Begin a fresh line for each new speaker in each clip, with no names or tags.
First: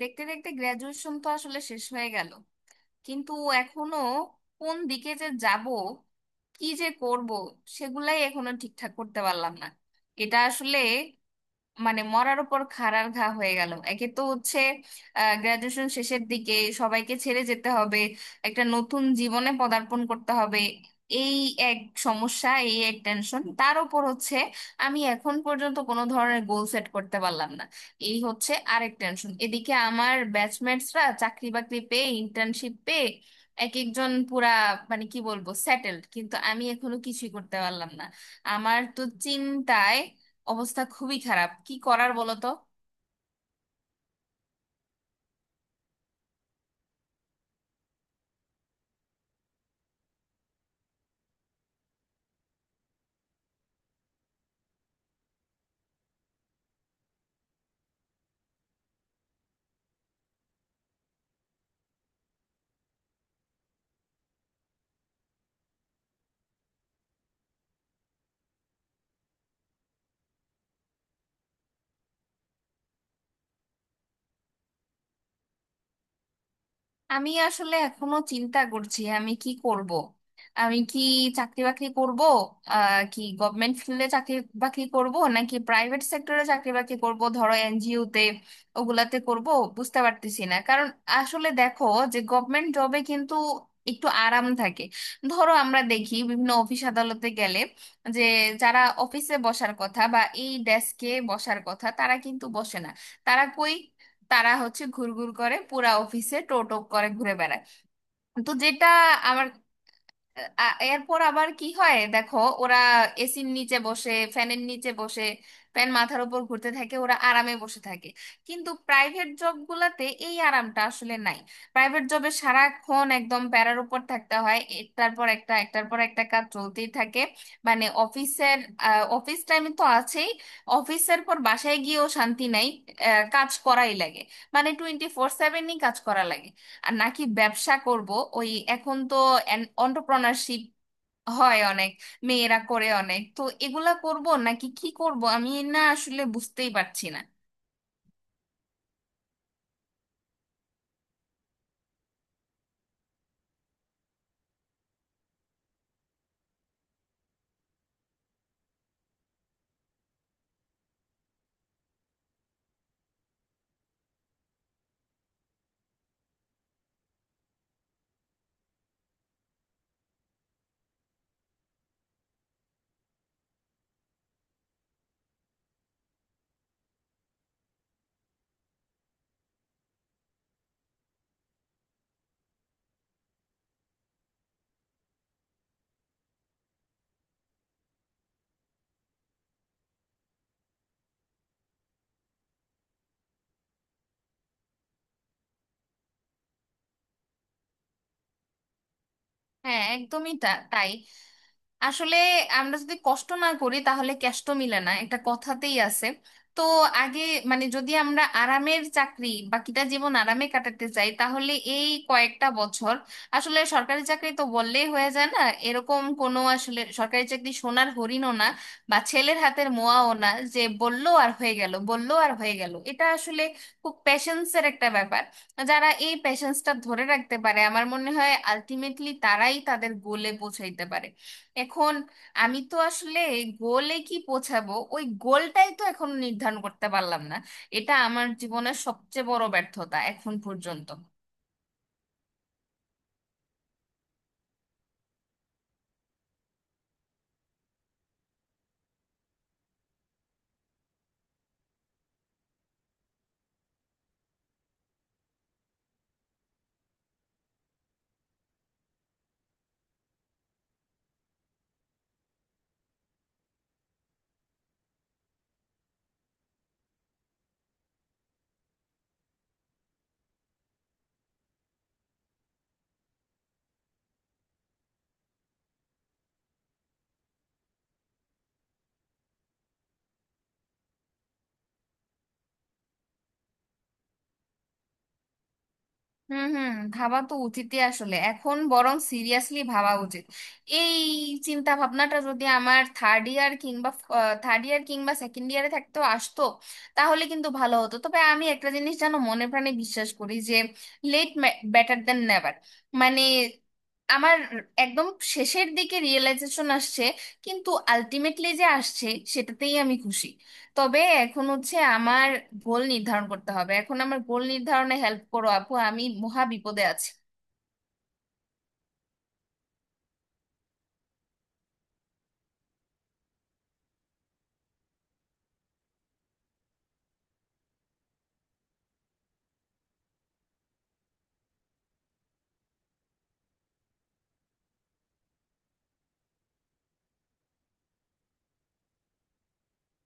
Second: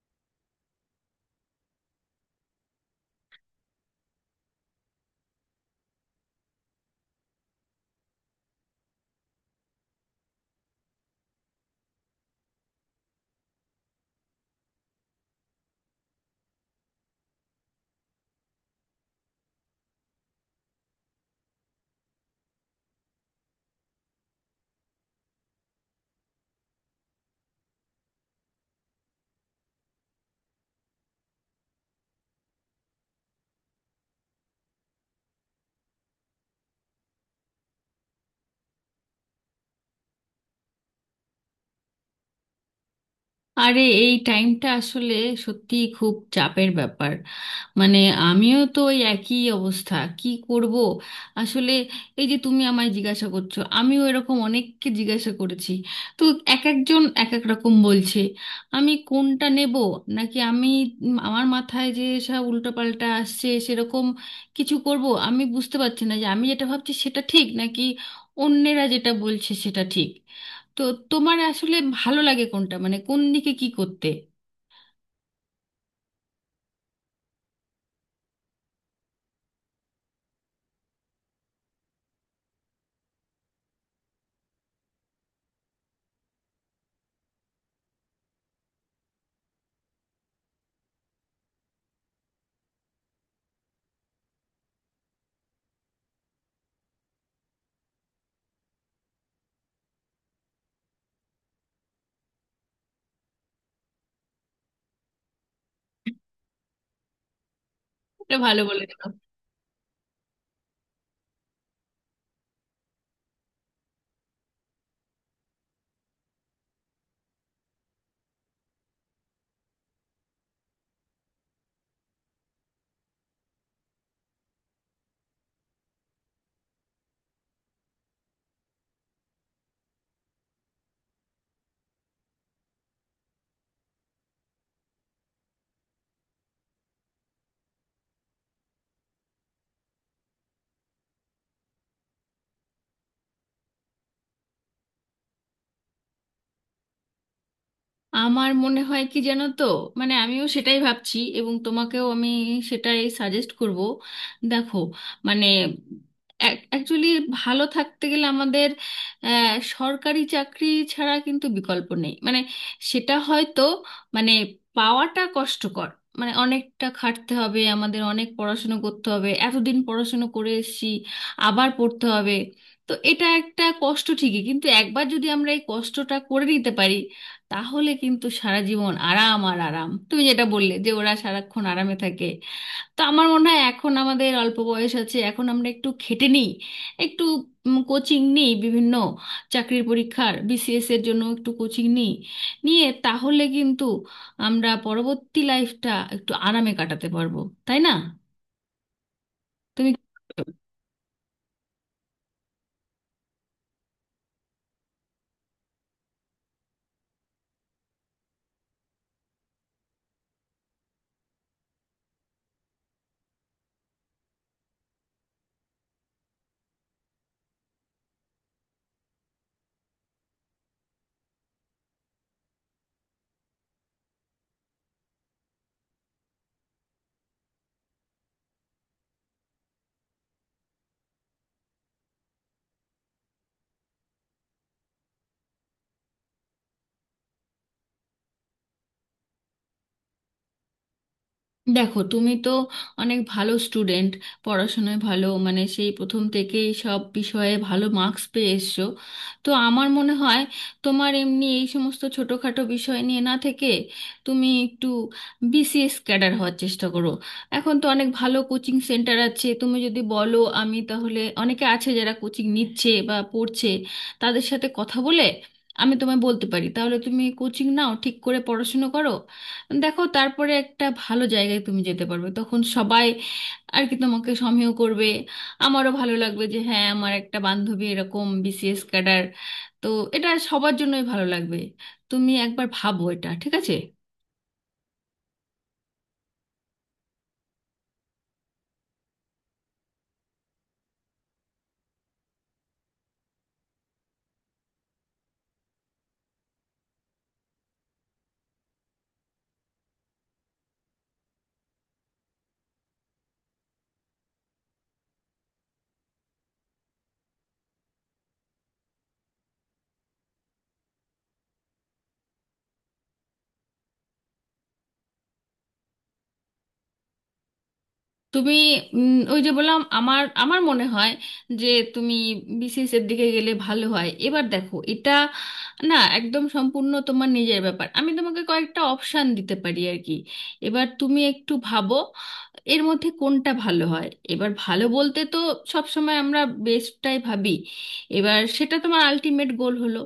দেখতে দেখতে গ্র্যাজুয়েশন তো আসলে শেষ হয়ে গেল, কিন্তু এখনো কোন দিকে যে যাব, কি যে করব সেগুলাই এখনো ঠিকঠাক করতে পারলাম না। এটা আসলে মানে মরার উপর খাড়ার ঘা হয়ে গেল। একে তো হচ্ছে গ্রাজুয়েশন শেষের দিকে সবাইকে ছেড়ে যেতে হবে, একটা নতুন জীবনে পদার্পণ করতে হবে, এই এক সমস্যা। এই এক টেনশন, তার উপর হচ্ছে আমি এখন পর্যন্ত কোনো ধরনের গোল সেট করতে পারলাম না, এই হচ্ছে আরেক টেনশন। এদিকে আমার ব্যাচমেটসরা চাকরি বাকরি পেয়ে, ইন্টার্নশিপ পেয়ে এক একজন পুরা মানে কি বলবো সেটেলড, কিন্তু আমি এখনো কিছুই করতে পারলাম না। আমার তো চিন্তায় অবস্থা খুবই খারাপ। কি করার বলো তো?
আরে এই টাইমটা আসলে সত্যি খুব চাপের ব্যাপার। মানে আমিও তো ওই একই অবস্থা, কি করব? আসলে এই যে তুমি আমায় জিজ্ঞাসা করছো, আমিও এরকম অনেককে জিজ্ঞাসা করেছি। তো এক একজন এক এক রকম বলছে, আমি কোনটা নেব? নাকি আমি আমার মাথায় যে সব উল্টোপাল্টা আসছে সেরকম কিছু করব? আমি বুঝতে পারছি না যে আমি যেটা ভাবছি সেটা ঠিক নাকি অন্যেরা যেটা বলছে সেটা ঠিক। তো তোমার আসলে ভালো লাগে কোনটা, মানে কোন দিকে কি করতে
আমি আসলে এখনো চিন্তা করছি আমি কি করব। আমি কি চাকরি বাকরি করব, কি গভর্নমেন্ট ফিল্ডে চাকরি বাকরি করব নাকি প্রাইভেট সেক্টরে চাকরি বাকরি করব, ধরো এনজিওতে ওগুলাতে করব, বুঝতে পারতেছি না। কারণ আসলে দেখো যে গভর্নমেন্ট জবে কিন্তু একটু আরাম থাকে। ধরো আমরা দেখি বিভিন্ন অফিস আদালতে গেলে যে যারা অফিসে বসার কথা বা এই ডেস্কে বসার কথা তারা কিন্তু বসে না। তারা কই? তারা হচ্ছে ঘুরঘুর করে, পুরা অফিসে টোটো করে ঘুরে বেড়ায়।
এটা
তো
ভালো বলে?
যেটা আমার এরপর আবার কি হয় দেখো, ওরা এসির নিচে বসে, ফ্যানের নিচে বসে, ফ্যান মাথার উপর ঘুরতে থাকে, ওরা আরামে বসে থাকে। কিন্তু প্রাইভেট জব গুলাতে এই আরামটা আসলে নাই। প্রাইভেট জবে সারাক্ষণ একদম প্যারার উপর থাকতে হয়, একটার পর একটা একটার পর একটা কাজ চলতেই থাকে। মানে অফিস টাইম তো আছেই, অফিসের পর বাসায় গিয়েও শান্তি নাই। কাজ করাই লাগে, মানে 24/7-ই কাজ করা লাগে। আর নাকি ব্যবসা করব? ওই এখন তো এন্টারপ্রেনারশিপ হয় অনেক, মেয়েরা করে অনেক, তো এগুলা করব নাকি কি করব, আমি না আসলে বুঝতেই পারছি না।
আমার মনে হয় কি জানো তো, মানে আমিও সেটাই ভাবছি, এবং তোমাকেও আমি সেটাই সাজেস্ট করব। দেখো, মানে অ্যাকচুয়ালি ভালো থাকতে গেলে আমাদের সরকারি চাকরি ছাড়া কিন্তু বিকল্প নেই। মানে সেটা হয়তো মানে পাওয়াটা কষ্টকর, মানে অনেকটা খাটতে হবে আমাদের, অনেক পড়াশুনো করতে হবে, এতদিন পড়াশুনো করে এসেছি আবার পড়তে হবে। তো এটা একটা কষ্ট ঠিকই, কিন্তু একবার যদি আমরা এই কষ্টটা করে নিতে পারি তাহলে কিন্তু সারা জীবন আরাম আর আরাম। তুমি যেটা বললে যে ওরা সারাক্ষণ আরামে থাকে, তো আমার মনে হয় এখন আমাদের অল্প বয়স আছে, এখন আমরা একটু খেটে নিই, একটু কোচিং নিই, বিভিন্ন চাকরির পরীক্ষার বিসিএস এর জন্য একটু কোচিং নিই। নিয়ে তাহলে কিন্তু আমরা পরবর্তী লাইফটা একটু আরামে কাটাতে পারবো, তাই না?
হ্যাঁ,
তুমি
একদমই তাই। আসলে আমরা যদি কষ্ট না করি তাহলে কষ্ট মিলে না, একটা কথাতেই আছে। তো আগে মানে যদি আমরা আরামের চাকরি, বাকিটা জীবন আরামে কাটাতে চাই তাহলে এই কয়েকটা বছর, আসলে সরকারি চাকরি তো বললেই হয়ে যায় না। এরকম কোনো আসলে সরকারি চাকরি সোনার হরিণও না বা ছেলের হাতের মোয়াও না, যে বললো আর হয়ে গেল বললো আর হয়ে গেল। এটা আসলে খুব প্যাশেন্সের একটা ব্যাপার। যারা এই প্যাশেন্সটা ধরে রাখতে পারে আমার মনে হয় আলটিমেটলি তারাই তাদের গোলে পৌঁছাইতে পারে। এখন আমি তো আসলে গোলে কি পৌঁছাবো, ওই গোলটাই তো এখন নির্ধারণ করতে পারলাম না, এটা আমার জীবনের সবচেয়ে বড় ব্যর্থতা এখন পর্যন্ত।
দেখো, তুমি তো অনেক ভালো স্টুডেন্ট, পড়াশোনায় ভালো, মানে সেই প্রথম থেকেই সব বিষয়ে ভালো মার্কস পেয়ে এসছো। তো আমার মনে হয় তোমার এমনি এই সমস্ত ছোটোখাটো বিষয় নিয়ে না থেকে তুমি একটু বিসিএস ক্যাডার হওয়ার চেষ্টা করো। এখন তো অনেক ভালো কোচিং সেন্টার আছে, তুমি যদি বলো আমি তাহলে অনেকে আছে যারা কোচিং নিচ্ছে বা পড়ছে তাদের সাথে কথা বলে আমি তোমায় বলতে পারি, তাহলে তুমি কোচিং নাও, ঠিক করে পড়াশুনো করো। দেখো তারপরে একটা ভালো জায়গায় তুমি যেতে পারবে, তখন সবাই আর কি তোমাকে সমীহ করবে। আমারও ভালো লাগবে যে হ্যাঁ আমার একটা বান্ধবী এরকম বিসিএস ক্যাডার। তো এটা সবার জন্যই ভালো লাগবে, তুমি একবার ভাবো, এটা ঠিক আছে?
হুম হুম, ভাবা তো উচিতই। আসলে এখন বরং সিরিয়াসলি ভাবা উচিত। এই চিন্তা ভাবনাটা যদি আমার থার্ড ইয়ার কিংবা সেকেন্ড ইয়ারে থাকতো আসতো তাহলে কিন্তু ভালো হতো। তবে আমি একটা জিনিস জানো মনে প্রাণে বিশ্বাস করি যে লেট বেটার দ্যান নেভার। মানে আমার একদম শেষের দিকে রিয়েলাইজেশন আসছে, কিন্তু আলটিমেটলি যে আসছে সেটাতেই আমি খুশি। তবে এখন হচ্ছে আমার গোল নির্ধারণ করতে হবে। এখন আমার গোল নির্ধারণে হেল্প করো আপু, আমি মহা বিপদে আছি।
তুমি ওই যে বললাম, আমার আমার মনে হয় যে তুমি বিসিএস এর দিকে গেলে ভালো হয়। এবার দেখো, এটা না একদম সম্পূর্ণ তোমার নিজের ব্যাপার, আমি তোমাকে কয়েকটা অপশান দিতে পারি আর কি। এবার তুমি একটু ভাবো এর মধ্যে কোনটা ভালো হয়। এবার ভালো বলতে তো সব সময় আমরা বেস্টটাই ভাবি, এবার সেটা তোমার আলটিমেট গোল হলো।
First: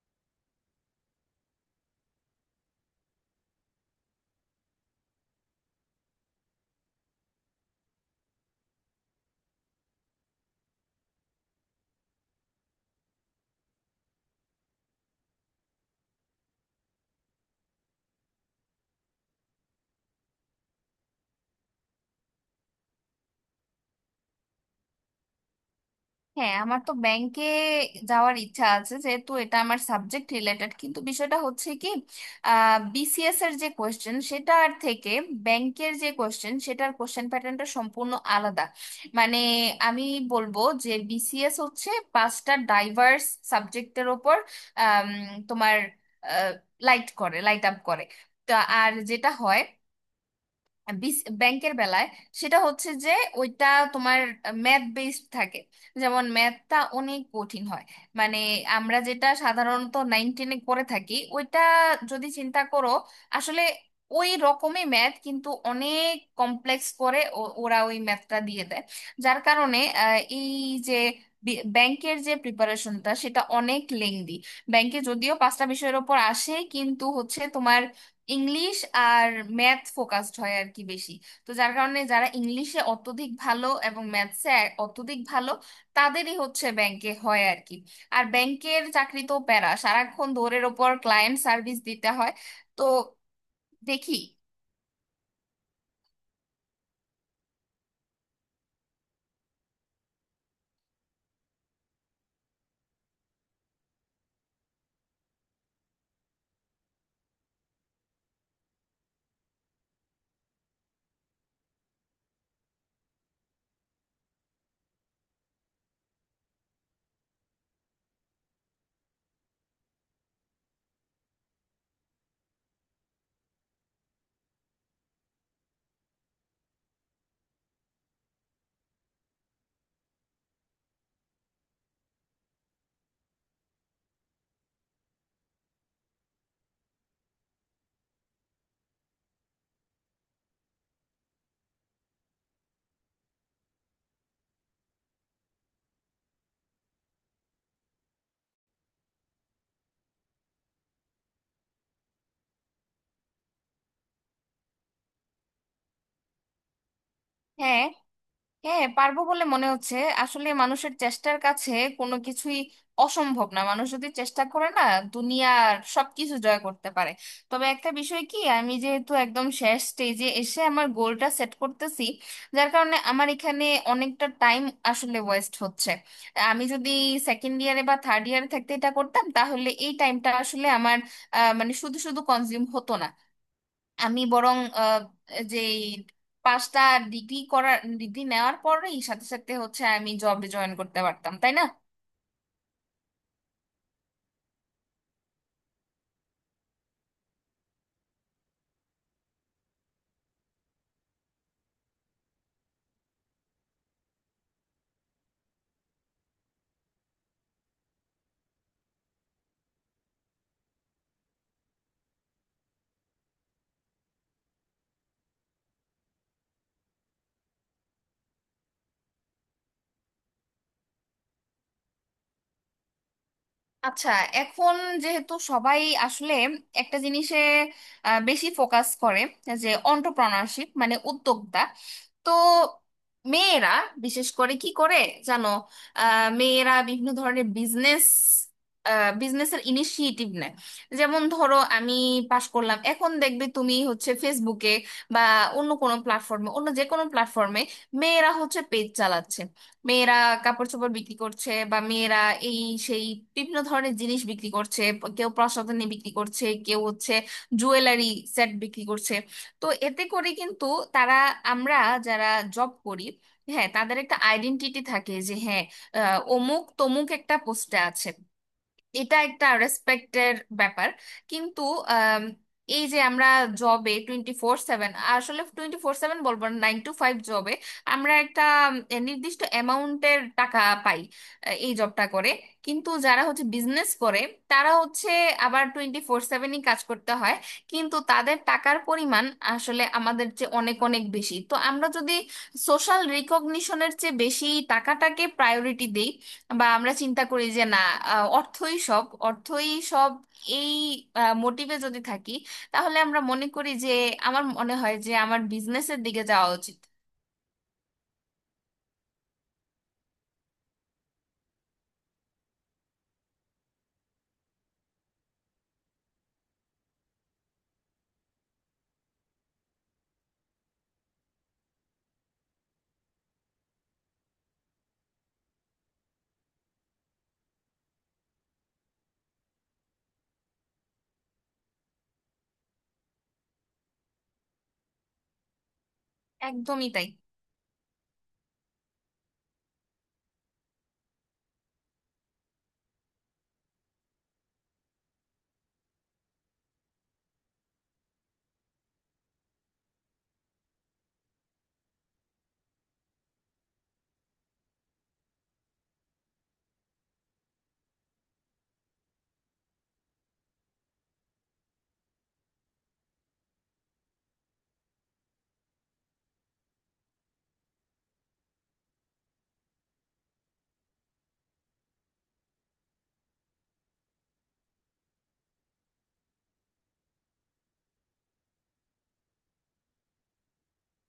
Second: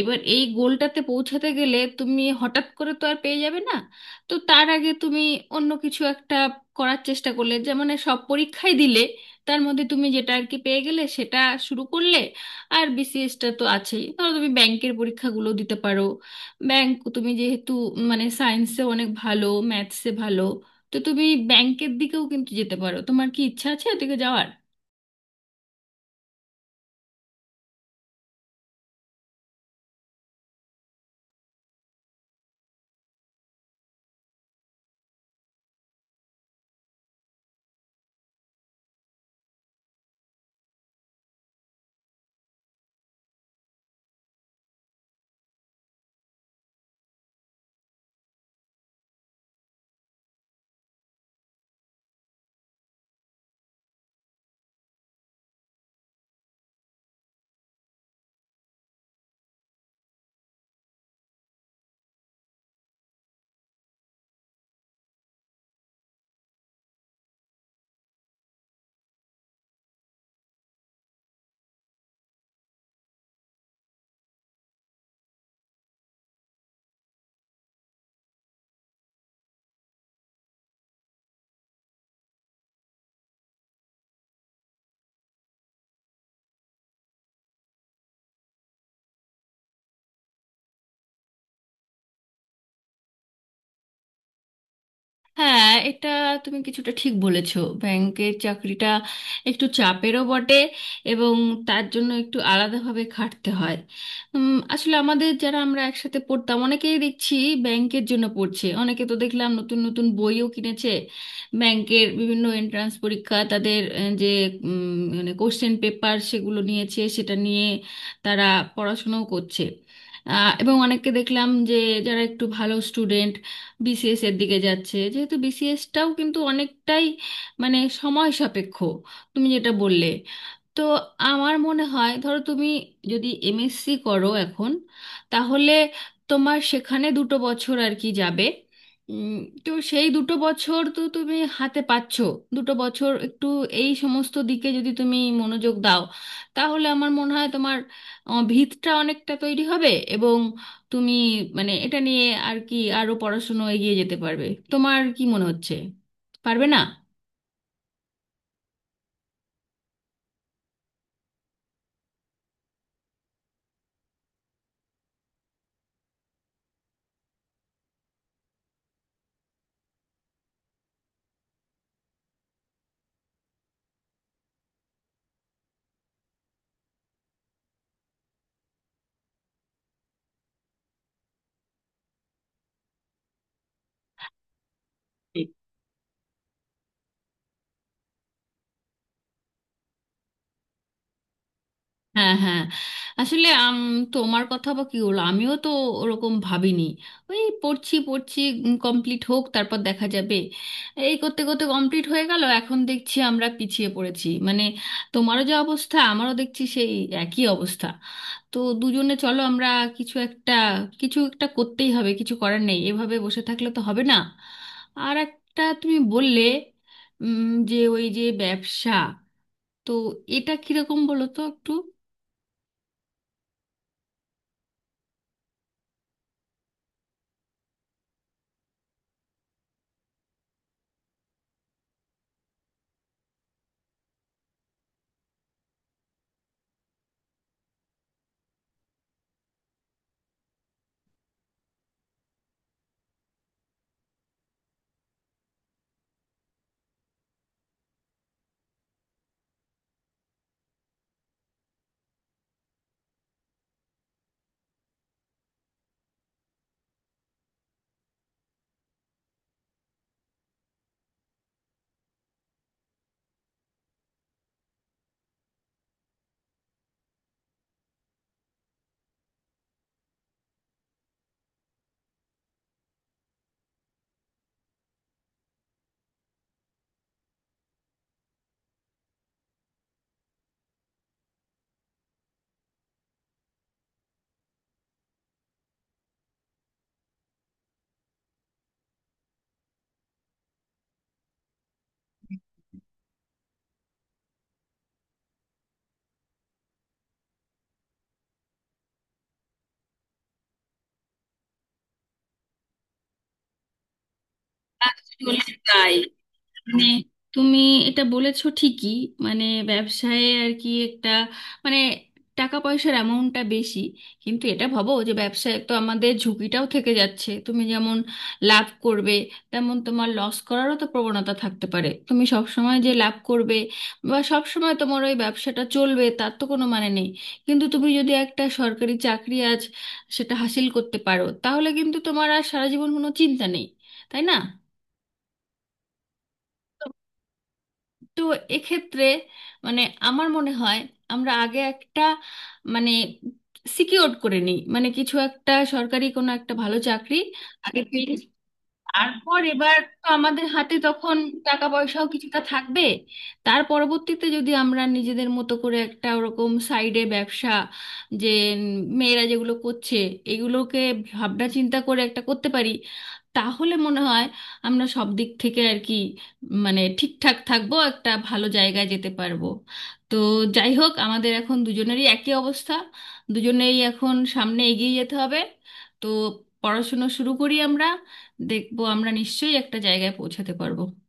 এবার এই গোলটাতে পৌঁছাতে গেলে তুমি হঠাৎ করে তো আর পেয়ে যাবে না, তো তার আগে তুমি অন্য কিছু একটা করার চেষ্টা করলে, যেমন সব পরীক্ষাই দিলে, তার মধ্যে তুমি যেটা আর কি পেয়ে গেলে সেটা শুরু করলে। আর বিসিএসটা তো আছেই। ধরো তুমি ব্যাংকের পরীক্ষাগুলো দিতে পারো, ব্যাংক তুমি যেহেতু মানে সায়েন্সে অনেক ভালো, ম্যাথসে ভালো, তো তুমি ব্যাংকের দিকেও কিন্তু যেতে পারো। তোমার কি ইচ্ছা আছে ওদিকে যাওয়ার?
হ্যাঁ, আমার তো ব্যাংকে যাওয়ার ইচ্ছা আছে যেহেতু এটা আমার সাবজেক্ট রিলেটেড, কিন্তু বিষয়টা হচ্ছে কি, বিসিএস এর যে কোয়েশ্চেন সেটার থেকে ব্যাংকের যে কোয়েশ্চেন সেটার কোয়েশ্চেন প্যাটার্নটা সম্পূর্ণ আলাদা। মানে আমি বলবো যে বিসিএস হচ্ছে পাঁচটা ডাইভার্স সাবজেক্টের ওপর আম, তোমার লাইট করে লাইট আপ করে তা। আর যেটা হয় ব্যাংকের বেলায় সেটা হচ্ছে যে ওইটা তোমার ম্যাথ বেসড থাকে। যেমন ম্যাথটা অনেক কঠিন হয় মানে আমরা যেটা সাধারণত 9-10-এ করে থাকি ওইটা যদি চিন্তা করো, আসলে ওই রকমই ম্যাথ কিন্তু অনেক কমপ্লেক্স করে ওরা ওই ম্যাথটা দিয়ে দেয়। যার কারণে এই যে ব্যাংকের যে প্রিপারেশনটা সেটা অনেক লেংদি। ব্যাংকে যদিও পাঁচটা বিষয়ের ওপর আসে কিন্তু হচ্ছে তোমার ইংলিশ আর ম্যাথ ফোকাসড হয় আর কি বেশি। তো যার কারণে যারা ইংলিশে অত্যধিক ভালো এবং ম্যাথসে অত্যধিক ভালো তাদেরই হচ্ছে ব্যাংকে হয় আর কি। আর ব্যাংকের চাকরি তো প্যারা, সারাক্ষণ দৌড়ের ওপর, ক্লায়েন্ট সার্ভিস দিতে হয়। তো দেখি।
হ্যাঁ, এটা তুমি কিছুটা ঠিক বলেছো, ব্যাংকের চাকরিটা একটু চাপেরও বটে এবং তার জন্য একটু আলাদাভাবে খাটতে হয়। আসলে আমাদের যারা আমরা একসাথে পড়তাম অনেকেই দেখছি ব্যাংকের জন্য পড়ছে, অনেকে তো দেখলাম নতুন নতুন বইও কিনেছে, ব্যাংকের বিভিন্ন এন্ট্রান্স পরীক্ষা তাদের যে মানে কোশ্চেন পেপার সেগুলো নিয়েছে, সেটা নিয়ে তারা পড়াশোনাও করছে। এবং অনেককে দেখলাম যে যারা একটু ভালো স্টুডেন্ট বিসিএস এর দিকে যাচ্ছে, যেহেতু বিসিএসটাও কিন্তু অনেকটাই মানে সময় সাপেক্ষ, তুমি যেটা বললে। তো আমার মনে হয় ধরো তুমি যদি এমএসসি করো এখন, তাহলে তোমার সেখানে দুটো বছর আর কি যাবে, উম, তো সেই দুটো বছর তো তুমি হাতে পাচ্ছো, দুটো বছর একটু এই সমস্ত দিকে যদি তুমি মনোযোগ দাও তাহলে আমার মনে হয় তোমার ভিতটা অনেকটা তৈরি হবে, এবং তুমি মানে এটা নিয়ে আর কি আরো পড়াশুনো এগিয়ে যেতে পারবে। তোমার কি মনে হচ্ছে, পারবে না?
হ্যাঁ হ্যাঁ, পারবো বলে মনে হচ্ছে। আসলে মানুষের চেষ্টার কাছে কোনো কিছুই অসম্ভব না, মানুষ যদি চেষ্টা করে না দুনিয়ার সবকিছু জয় করতে পারে। তবে একটা বিষয় কি, আমি যেহেতু একদম শেষ স্টেজে এসে আমার গোলটা সেট করতেছি, যার কারণে আমার এখানে অনেকটা টাইম আসলে ওয়েস্ট হচ্ছে। আমি যদি সেকেন্ড ইয়ারে বা থার্ড ইয়ারে থাকতে এটা করতাম তাহলে এই টাইমটা আসলে আমার মানে শুধু শুধু কনজিউম হতো না। আমি বরং
ঠিক।
যে পাঁচটা ডিগ্রি নেওয়ার পরেই সাথে সাথে হচ্ছে আমি জবে জয়েন করতে পারতাম, তাই না?
হ্যাঁ হ্যাঁ, আসলে তোমার কথা বা কি হলো, আমিও তো ওরকম ভাবিনি, ওই পড়ছি পড়ছি কমপ্লিট হোক তারপর দেখা যাবে, এই করতে করতে কমপ্লিট হয়ে গেল, এখন দেখছি আমরা পিছিয়ে পড়েছি। মানে তোমারও যে অবস্থা আমারও দেখছি সেই একই অবস্থা। তো দুজনে চলো আমরা কিছু একটা, কিছু একটা করতেই হবে, কিছু করার নেই এভাবে বসে থাকলে তো হবে না। আর একটা তুমি বললে উম, যে ওই যে ব্যবসা, তো এটা কিরকম বলো তো একটু।
আচ্ছা, এখন যেহেতু সবাই আসলে একটা জিনিসে বেশি ফোকাস করে যে অন্টারপ্রেনারশিপ মানে উদ্যোক্তা, তো মেয়েরা বিশেষ করে কি করে জানো, মেয়েরা বিভিন্ন ধরনের বিজনেসের ইনিশিয়েটিভ নেয়। যেমন ধরো আমি পাশ করলাম, এখন দেখবে তুমি হচ্ছে ফেসবুকে বা অন্য কোনো প্ল্যাটফর্মে, অন্য যে কোনো প্ল্যাটফর্মে মেয়েরা হচ্ছে পেজ চালাচ্ছে, মেয়েরা কাপড় চোপড় বিক্রি করছে, বা মেয়েরা এই সেই বিভিন্ন ধরনের জিনিস বিক্রি করছে। কেউ প্রসাধনী বিক্রি করছে, কেউ হচ্ছে জুয়েলারি সেট বিক্রি করছে। তো এতে করে কিন্তু তারা, আমরা যারা জব করি, হ্যাঁ তাদের একটা আইডেন্টিটি থাকে যে হ্যাঁ অমুক তমুক একটা পোস্টে আছে, এটা একটা রেসপেক্টের ব্যাপার। কিন্তু আম, এই যে আমরা জবে 24/7, আসলে 24/7 বলবো না, 9 to 5 জবে আমরা একটা নির্দিষ্ট অ্যামাউন্টের টাকা পাই এই জবটা করে। কিন্তু যারা হচ্ছে বিজনেস করে তারা হচ্ছে আবার 24/7-ই কাজ করতে হয়, কিন্তু তাদের টাকার পরিমাণ আসলে আমাদের চেয়ে অনেক অনেক বেশি। তো আমরা যদি সোশ্যাল রিকগনিশনের চেয়ে বেশি টাকাটাকে প্রায়োরিটি দিই, বা আমরা চিন্তা করি যে না অর্থই সব, অর্থই সব, এই মোটিভে যদি থাকি তাহলে আমরা মনে করি যে আমার মনে হয় যে
আসলে
আমার
তাই,
বিজনেসের দিকে যাওয়া উচিত।
মানে তুমি এটা বলেছো ঠিকই, মানে ব্যবসায় আর কি একটা মানে টাকা পয়সার অ্যামাউন্টটা বেশি, কিন্তু এটা ভাবো যে ব্যবসায় তো আমাদের ঝুঁকিটাও থেকে যাচ্ছে। তুমি যেমন লাভ করবে, তেমন তোমার লস করারও তো প্রবণতা থাকতে পারে। তুমি সব সময় যে লাভ করবে বা সব সময় তোমার ওই ব্যবসাটা চলবে তার তো কোনো মানে নেই। কিন্তু তুমি যদি একটা সরকারি চাকরি আজ সেটা হাসিল করতে পারো তাহলে কিন্তু তোমার আর সারা জীবন কোনো চিন্তা নেই, তাই না?
একদমই তাই।
তো এক্ষেত্রে মানে আমার মনে হয় আমরা আগে একটা মানে সিকিওর করে নিই, মানে কিছু একটা সরকারি কোনো একটা ভালো চাকরি আগে, তারপর এবার তো আমাদের হাতে তখন টাকা পয়সাও কিছুটা থাকবে, তার পরবর্তীতে যদি আমরা নিজেদের মতো করে একটা ওরকম সাইডে ব্যবসা যে উম, মেয়েরা যেগুলো করছে এগুলোকে ভাবনা চিন্তা করে একটা করতে পারি, তাহলে মনে হয় আমরা সব দিক থেকে আর কি মানে ঠিকঠাক থাকবো, একটা ভালো জায়গায় যেতে পারবো। তো যাই হোক, আমাদের এখন দুজনেরই একই অবস্থা, দুজনেই এখন সামনে এগিয়ে যেতে হবে। তো পড়াশুনো শুরু করি আমরা, দেখবো আমরা নিশ্চয়ই একটা জায়গায় পৌঁছাতে পারবো।